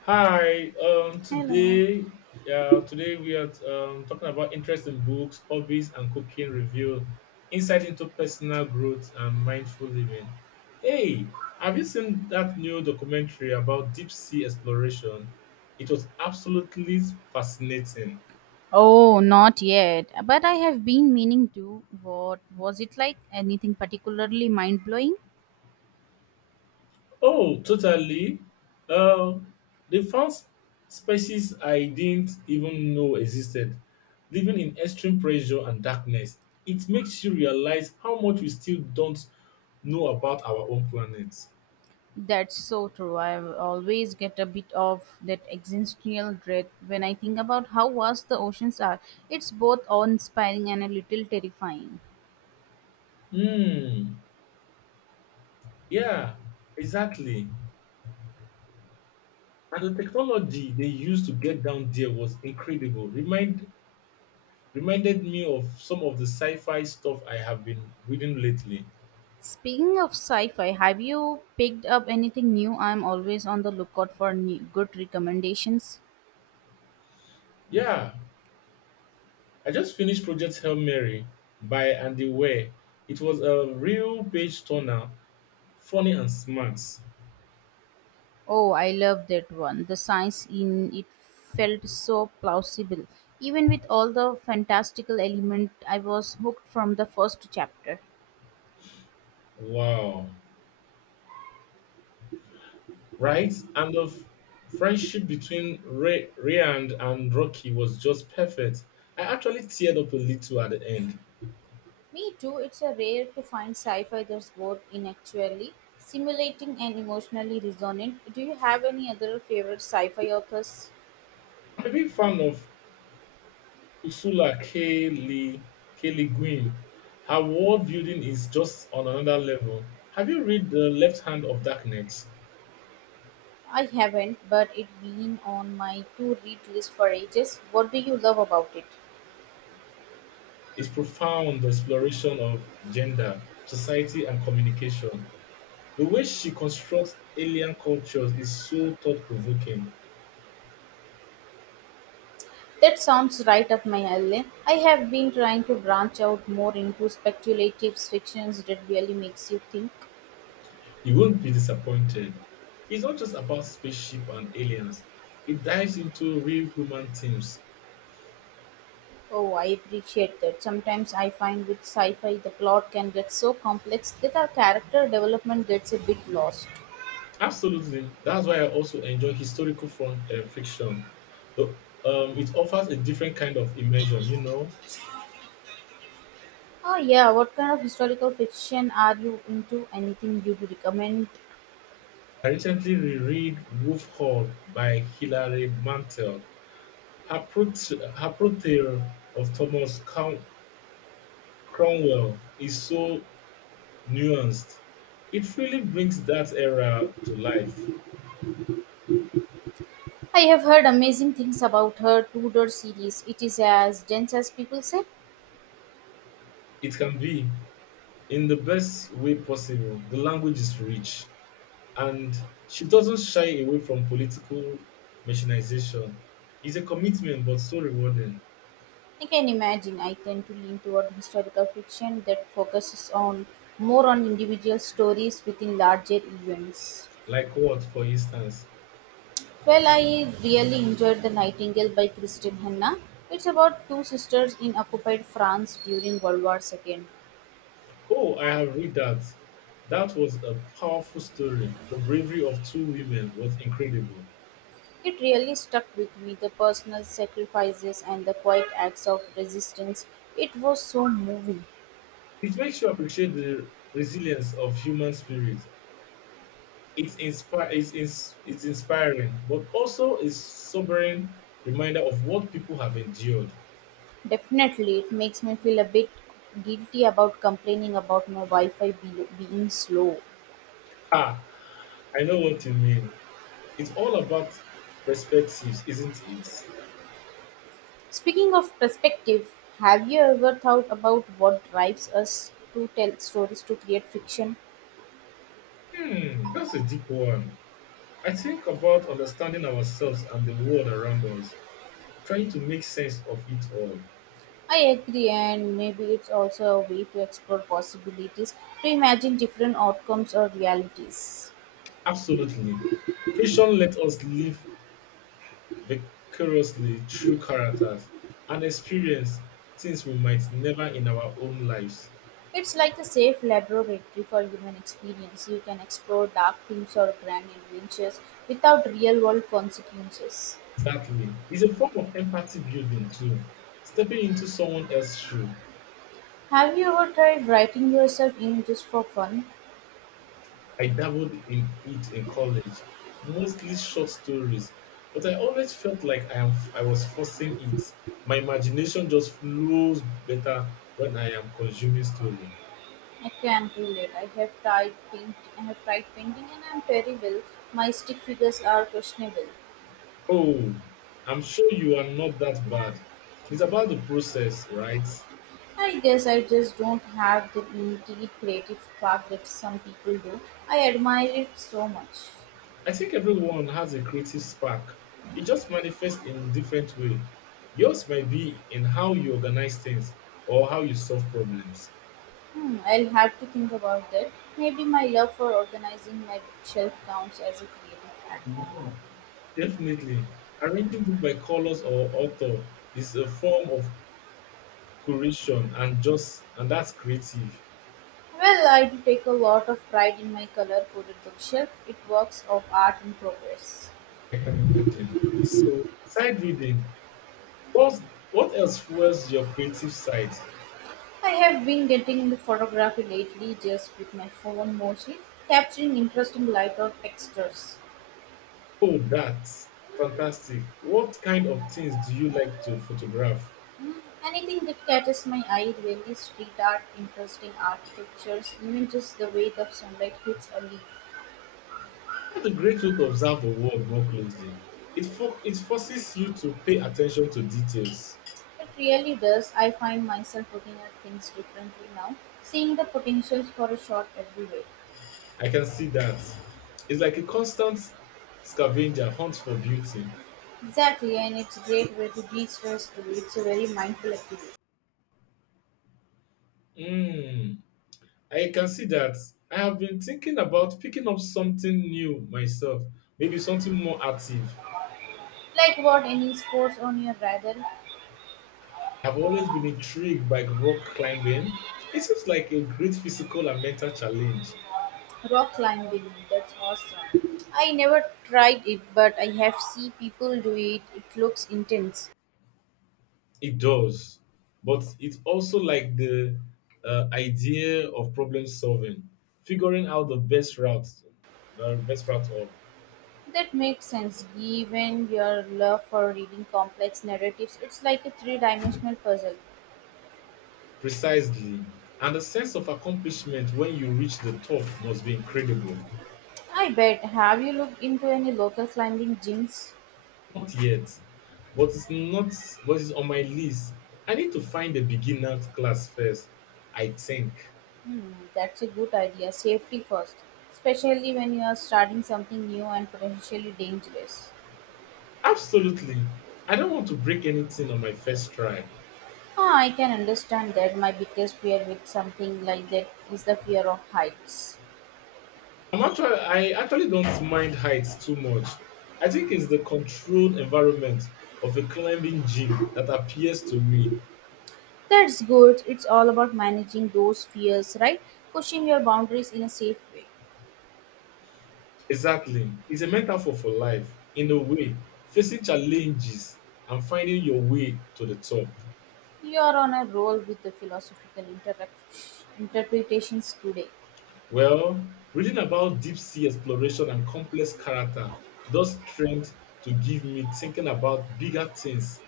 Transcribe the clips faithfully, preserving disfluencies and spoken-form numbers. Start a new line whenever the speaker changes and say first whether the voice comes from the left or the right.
left: Hi. Um.
right: Hello.
left: Today, yeah. Today we are um, talking about interest in books, hobbies, and cooking. Review insight into personal growth and mindful living. Hey, have you seen that new documentary about deep sea exploration? It was absolutely fascinating.
right: Oh, not yet, but I have been meaning to. What was it like? Anything particularly mind blowing?
left: Oh, totally. Um, they found s- species I didn't even know existed, living in extreme pressure and darkness. It makes you realize how much we still don't know about our own planet.
right: That's so true. I always get a bit of that existential dread when I think about how vast the oceans are. It's both awe inspiring and a little terrifying.
left: Hmm. Yeah, exactly. And the technology they used to get down there was incredible. Remind reminded me of some of the sci-fi stuff I have been reading lately.
right: Speaking of sci fi, have you picked up anything new? I'm always on the lookout for new, good recommendations.
left: Yeah, I just finished Project Hail Mary by Andy Weir. It was a real page turner, funny and smart.
right: Oh, I love that one. The science in it felt so plausible. Even with all the fantastical element, I was hooked from the first chapter.
left: Wow. Right? And the f- friendship between Ray, Rayand and Rocky was just perfect. I actually teared up a little at the end.
right: Me too. It's a rare to find sci fi that's both intellectually stimulating and emotionally resonant. Do you have any other favorite sci fi authors?
left: I'm a big fan of Ursula K. Lee, K. Lee Guin. Her world building is just on another level. Have you read The Left Hand of Darkness?
right: I haven't, but it has been on my to read list for ages. What do you love about it?
left: His profound exploration of gender, society, and communication. The way she constructs alien cultures is so thought provoking.
right: That sounds right up my alley. I have been trying to branch out more into speculative fictions that really makes you think.
left: You won't be disappointed. It's not just about spaceship and aliens, it dives into real human themes.
right: Oh, I appreciate that. Sometimes I find with sci-fi the plot can get so complex that our character development gets a bit lost.
left: Absolutely. That's why I also enjoy historical front, uh, fiction. The, um, it offers a different kind of immersion, you know.
right: Oh yeah, what kind of historical fiction are you into? Anything you would recommend?
left: I recently reread Wolf Hall by Hilary Mantel. Her, prot- Her portrayal of Thomas Crown- Cromwell is so nuanced. It really brings that era to life.
right: I have heard amazing things about her Tudor series. It is as dense as people say.
left: It can be, in the best way possible. The language is rich, and she doesn't shy away from political machinization. It's a commitment, but so rewarding.
right: I can imagine I tend to lean toward historical fiction that focuses on more on individual stories within larger events.
left: Like what, for instance?
right: Well, I really enjoyed The Nightingale by Christine Hanna. It's about two sisters in occupied France during World War two.
left: Oh, I have read that. That was a powerful story. The bravery of two women was incredible.
right: It really stuck with me the personal sacrifices and the quiet acts of resistance. It was so moving.
left: It makes you appreciate the resilience of human spirit. It's, inspi- it's, ins- it's inspiring, but also a sobering reminder of what people have endured.
right: Definitely, it makes me feel a bit guilty about complaining about my Wi Fi be- being slow.
left: Ha! I know what you mean. It's all about perspectives, isn't it?
right: Speaking of perspective, have you ever thought about what drives us to tell stories to create fiction?
left: Hmm, that's a deep one. I think about understanding ourselves and the world around us, trying to make sense of it all.
right: I agree, and maybe it's also a way to explore possibilities, to imagine different outcomes or realities.
left: Absolutely. Fiction lets us live vicariously through characters and experience things we might never in our own lives.
right: It's like a safe laboratory for human experience. You can explore dark themes or grand adventures without real world consequences.
left: Exactly. It's a form of empathy building too. Stepping into someone else's shoe.
right: Have you ever tried writing yourself in just for fun?
left: I dabbled in it in college, mostly short stories, but I always felt like I am I was forcing it. My imagination just flows better when I am consuming story.
right: I can relate. I have tried paint. I have tried painting, and I'm terrible. My stick figures are questionable.
left: Oh, I'm sure you are not that bad. It's about the process, right?
right: I guess I just don't have the innate creative spark that some people do. I admire it so much.
left: I think everyone has a creative spark. It just manifests in different way. Yours might be in how you organize things or how you solve problems.
right: Hmm, I'll have to think about that. Maybe my love for organizing my bookshelf counts as a creative act.
left: Definitely, arranging book by colors or author is a form of curation, and just and that's creative.
right: Well, I do take a lot of pride in my color-coded bookshelf. It works of art in progress.
left: Imagine. So side reading. What what else fuels your creative side?
right: I have been getting into photography lately, just with my phone mostly, capturing interesting light or textures.
left: Oh, that's fantastic. What kind of things do you like to photograph?
right: Mm, Anything that catches my eye, really, street art, interesting architectures, even just the way the sunlight hits a leaf.
left: That's a great way to observe the world more closely. It, for, it forces you to pay attention to details.
right: It really does. I find myself looking at things differently now, seeing the potentials for a shot everywhere.
left: I can see that. It's like a constant scavenger hunt for beauty.
right: Exactly, and it's a great way to de-stress too. It's a very mindful activity.
left: Mm, I can see that. I have been thinking about picking up something new myself, maybe something more active.
right: Like what? Any sports on your radar?
left: I've always been intrigued by rock climbing. It seems like a great physical and mental challenge.
right: Rock climbing, that's awesome. I never tried it, but I have seen people do it. It looks intense.
left: It does, but it's also like the uh, idea of problem solving, figuring out the best route, the best route of
right: That makes sense given your love for reading complex narratives. It's like a three dimensional puzzle.
left: precisely, and the sense of accomplishment when you reach the top must be incredible.
right: I bet. Have you looked into any local climbing gyms?
left: Not yet, but it's not. But it's on my list. I need to find a beginner class first. I think
right: Hmm, that's a good idea. Safety first, especially when you are starting something new and potentially dangerous.
left: absolutely. I don't want to break anything on my first try.
right: Ah, I can understand that. My biggest fear with something like that is the fear of heights.
left: I'm actually, I actually don't mind heights too much. I think it's the controlled environment of a climbing gym that appears to me.
right: That's good. It's all about managing those fears, right? Pushing your boundaries in a safe way.
left: Exactly. It's a metaphor for life, in a way, facing challenges and finding your way to the top.
right: You are on a roll with the philosophical inter- interpretations today.
left: Well, reading about deep sea exploration and complex character does trend to give me thinking about bigger things.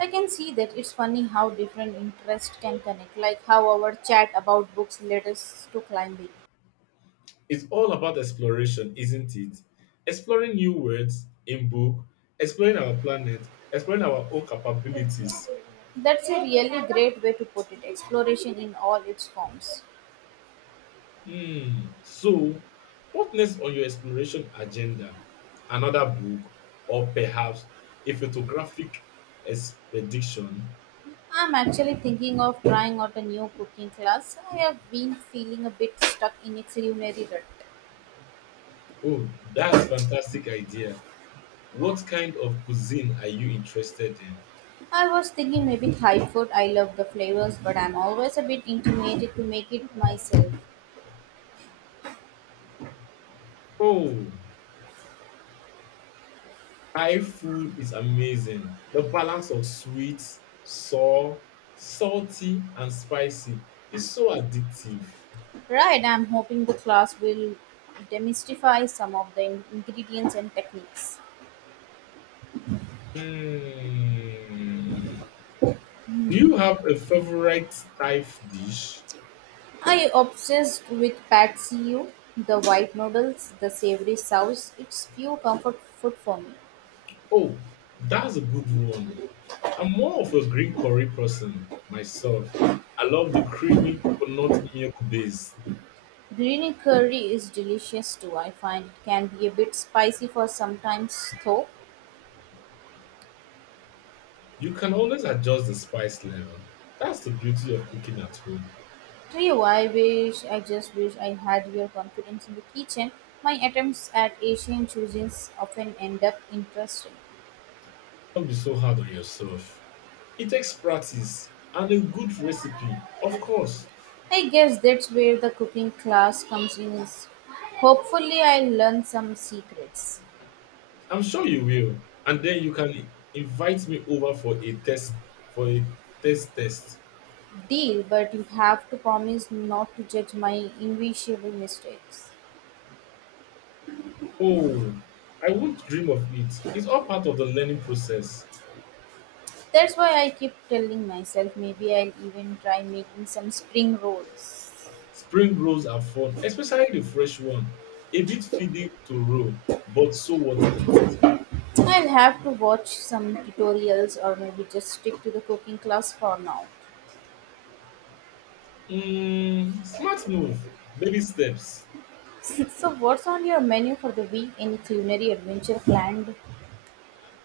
right: I can see that. It's funny how different interests can connect, like how our chat about books led us to climbing.
left: It's all about exploration, isn't it? Exploring new words in book, exploring our planet, exploring our own capabilities.
right: That's a really great way to put it, exploration in all its forms.
left: Hmm. So, what next on your exploration agenda? Another book, or perhaps a photographic expedition?
right: I'm actually thinking of trying out a new cooking class. I have been feeling a bit stuck in a culinary rut.
left: Oh, that's fantastic idea. What kind of cuisine are you interested in?
right: I was thinking maybe Thai food. I love the flavors, but I'm always a bit intimidated to make it myself.
left: Oh, Thai food is amazing. The balance of sweet, sour, salty, and spicy is so addictive.
right: Right, I'm hoping the class will demystify some of the in- ingredients and techniques.
left: Hmm. Do you have a favorite Thai dish?
right: I obsessed with pad see ew, the white noodles, the savory sauce. It's pure comfort food for me.
left: Oh, that's a good one. I'm more of a green curry person myself. I love the creamy coconut milk base.
right: Green curry is delicious too. I find it can be a bit spicy for sometimes though.
left: You can always adjust the spice level. That's the beauty of cooking at home.
right: Gee, I wish, I just wish I had your confidence in the kitchen. My attempts at Asian cuisines often end up interesting.
left: Don't be so hard on yourself. It takes practice and a good recipe, of course.
right: I guess that's where the cooking class comes in. Is Hopefully I'll learn some secrets.
left: I'm sure you will. And then you can invite me over for a test for a taste test.
right: Deal, but you have to promise not to judge my invisible mistakes.
left: Oh, I won't dream of it. It's all part of the learning process.
right: That's why I keep telling myself maybe I'll even try making some spring rolls.
left: Spring rolls are fun, especially the fresh one. A bit fiddly to roll, but so what it.
right: I'll have to watch some tutorials or maybe just stick to the cooking class for now.
left: Mm, smart move. Baby steps.
right: So, what's on your menu for the week? Any culinary adventure planned?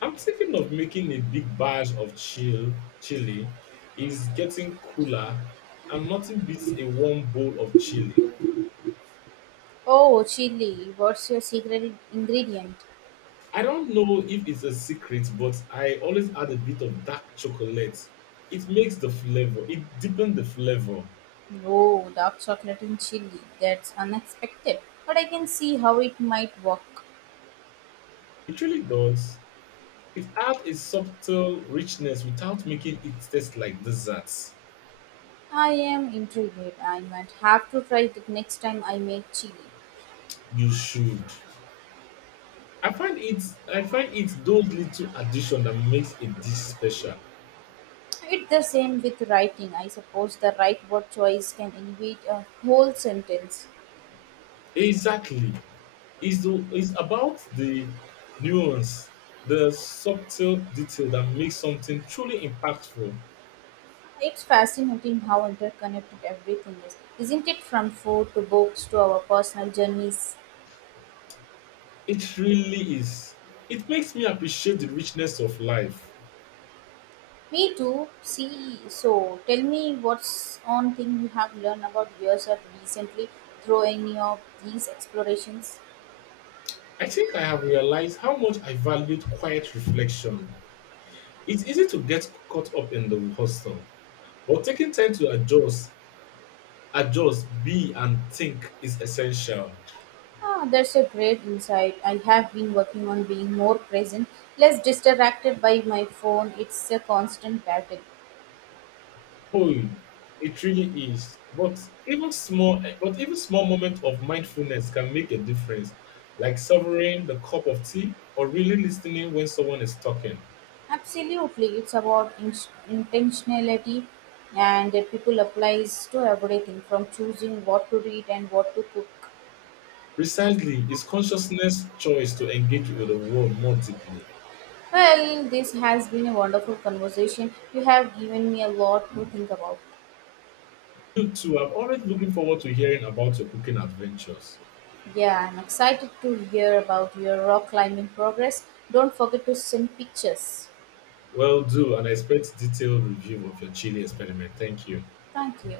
left: I'm thinking of making a big batch of chill chili. It's getting cooler, and nothing beats a warm bowl of chili.
right: Oh, chili. What's your secret ingredient?
left: I don't know if it's a secret, but I always add a bit of dark chocolate. It makes the flavor. It deepens the flavor.
right: Oh, dark chocolate and chili. That's unexpected, but I can see how it might work.
left: It really does. It adds a subtle richness without making it taste like desserts.
right: I am intrigued. I might have to try it next time I make chili.
left: You should. I find it. I find it, those little addition that makes a dish special.
right: It's the same with writing. I suppose the right word choice can elevate a whole sentence.
left: Exactly. is the is about the nuance, the subtle detail that makes something truly impactful.
right: It's fascinating how interconnected everything is, isn't it? From food to books to our personal journeys.
left: It really is. It makes me appreciate the richness of life.
right: Me too. See, so tell me, what's on thing you have learned about yourself recently through any of these explorations?
left: I think I have realized how much I valued quiet reflection. It's easy to get caught up in the hustle, but taking time to adjust, adjust, be, and think is essential.
right: Ah, that's a great insight. I have been working on being more present, less distracted by my phone. It's a constant battle.
left: Oh, it really is. But even small, but even small moment of mindfulness can make a difference, like savoring the cup of tea or really listening when someone is talking.
right: Absolutely, it's about in- intentionality, and that people applies to everything from choosing what to read and what to cook.
left: Precisely, it's consciousness choice to engage with the world more deeply.
right: Well, this has been a wonderful conversation. You have given me a lot to think about.
left: You too, I'm always looking forward to hearing about your cooking adventures.
right: Yeah, I'm excited to hear about your rock climbing progress. Don't forget to send pictures.
left: Well, do and I expect detailed review of your chili experiment. Thank you.
right: Thank you.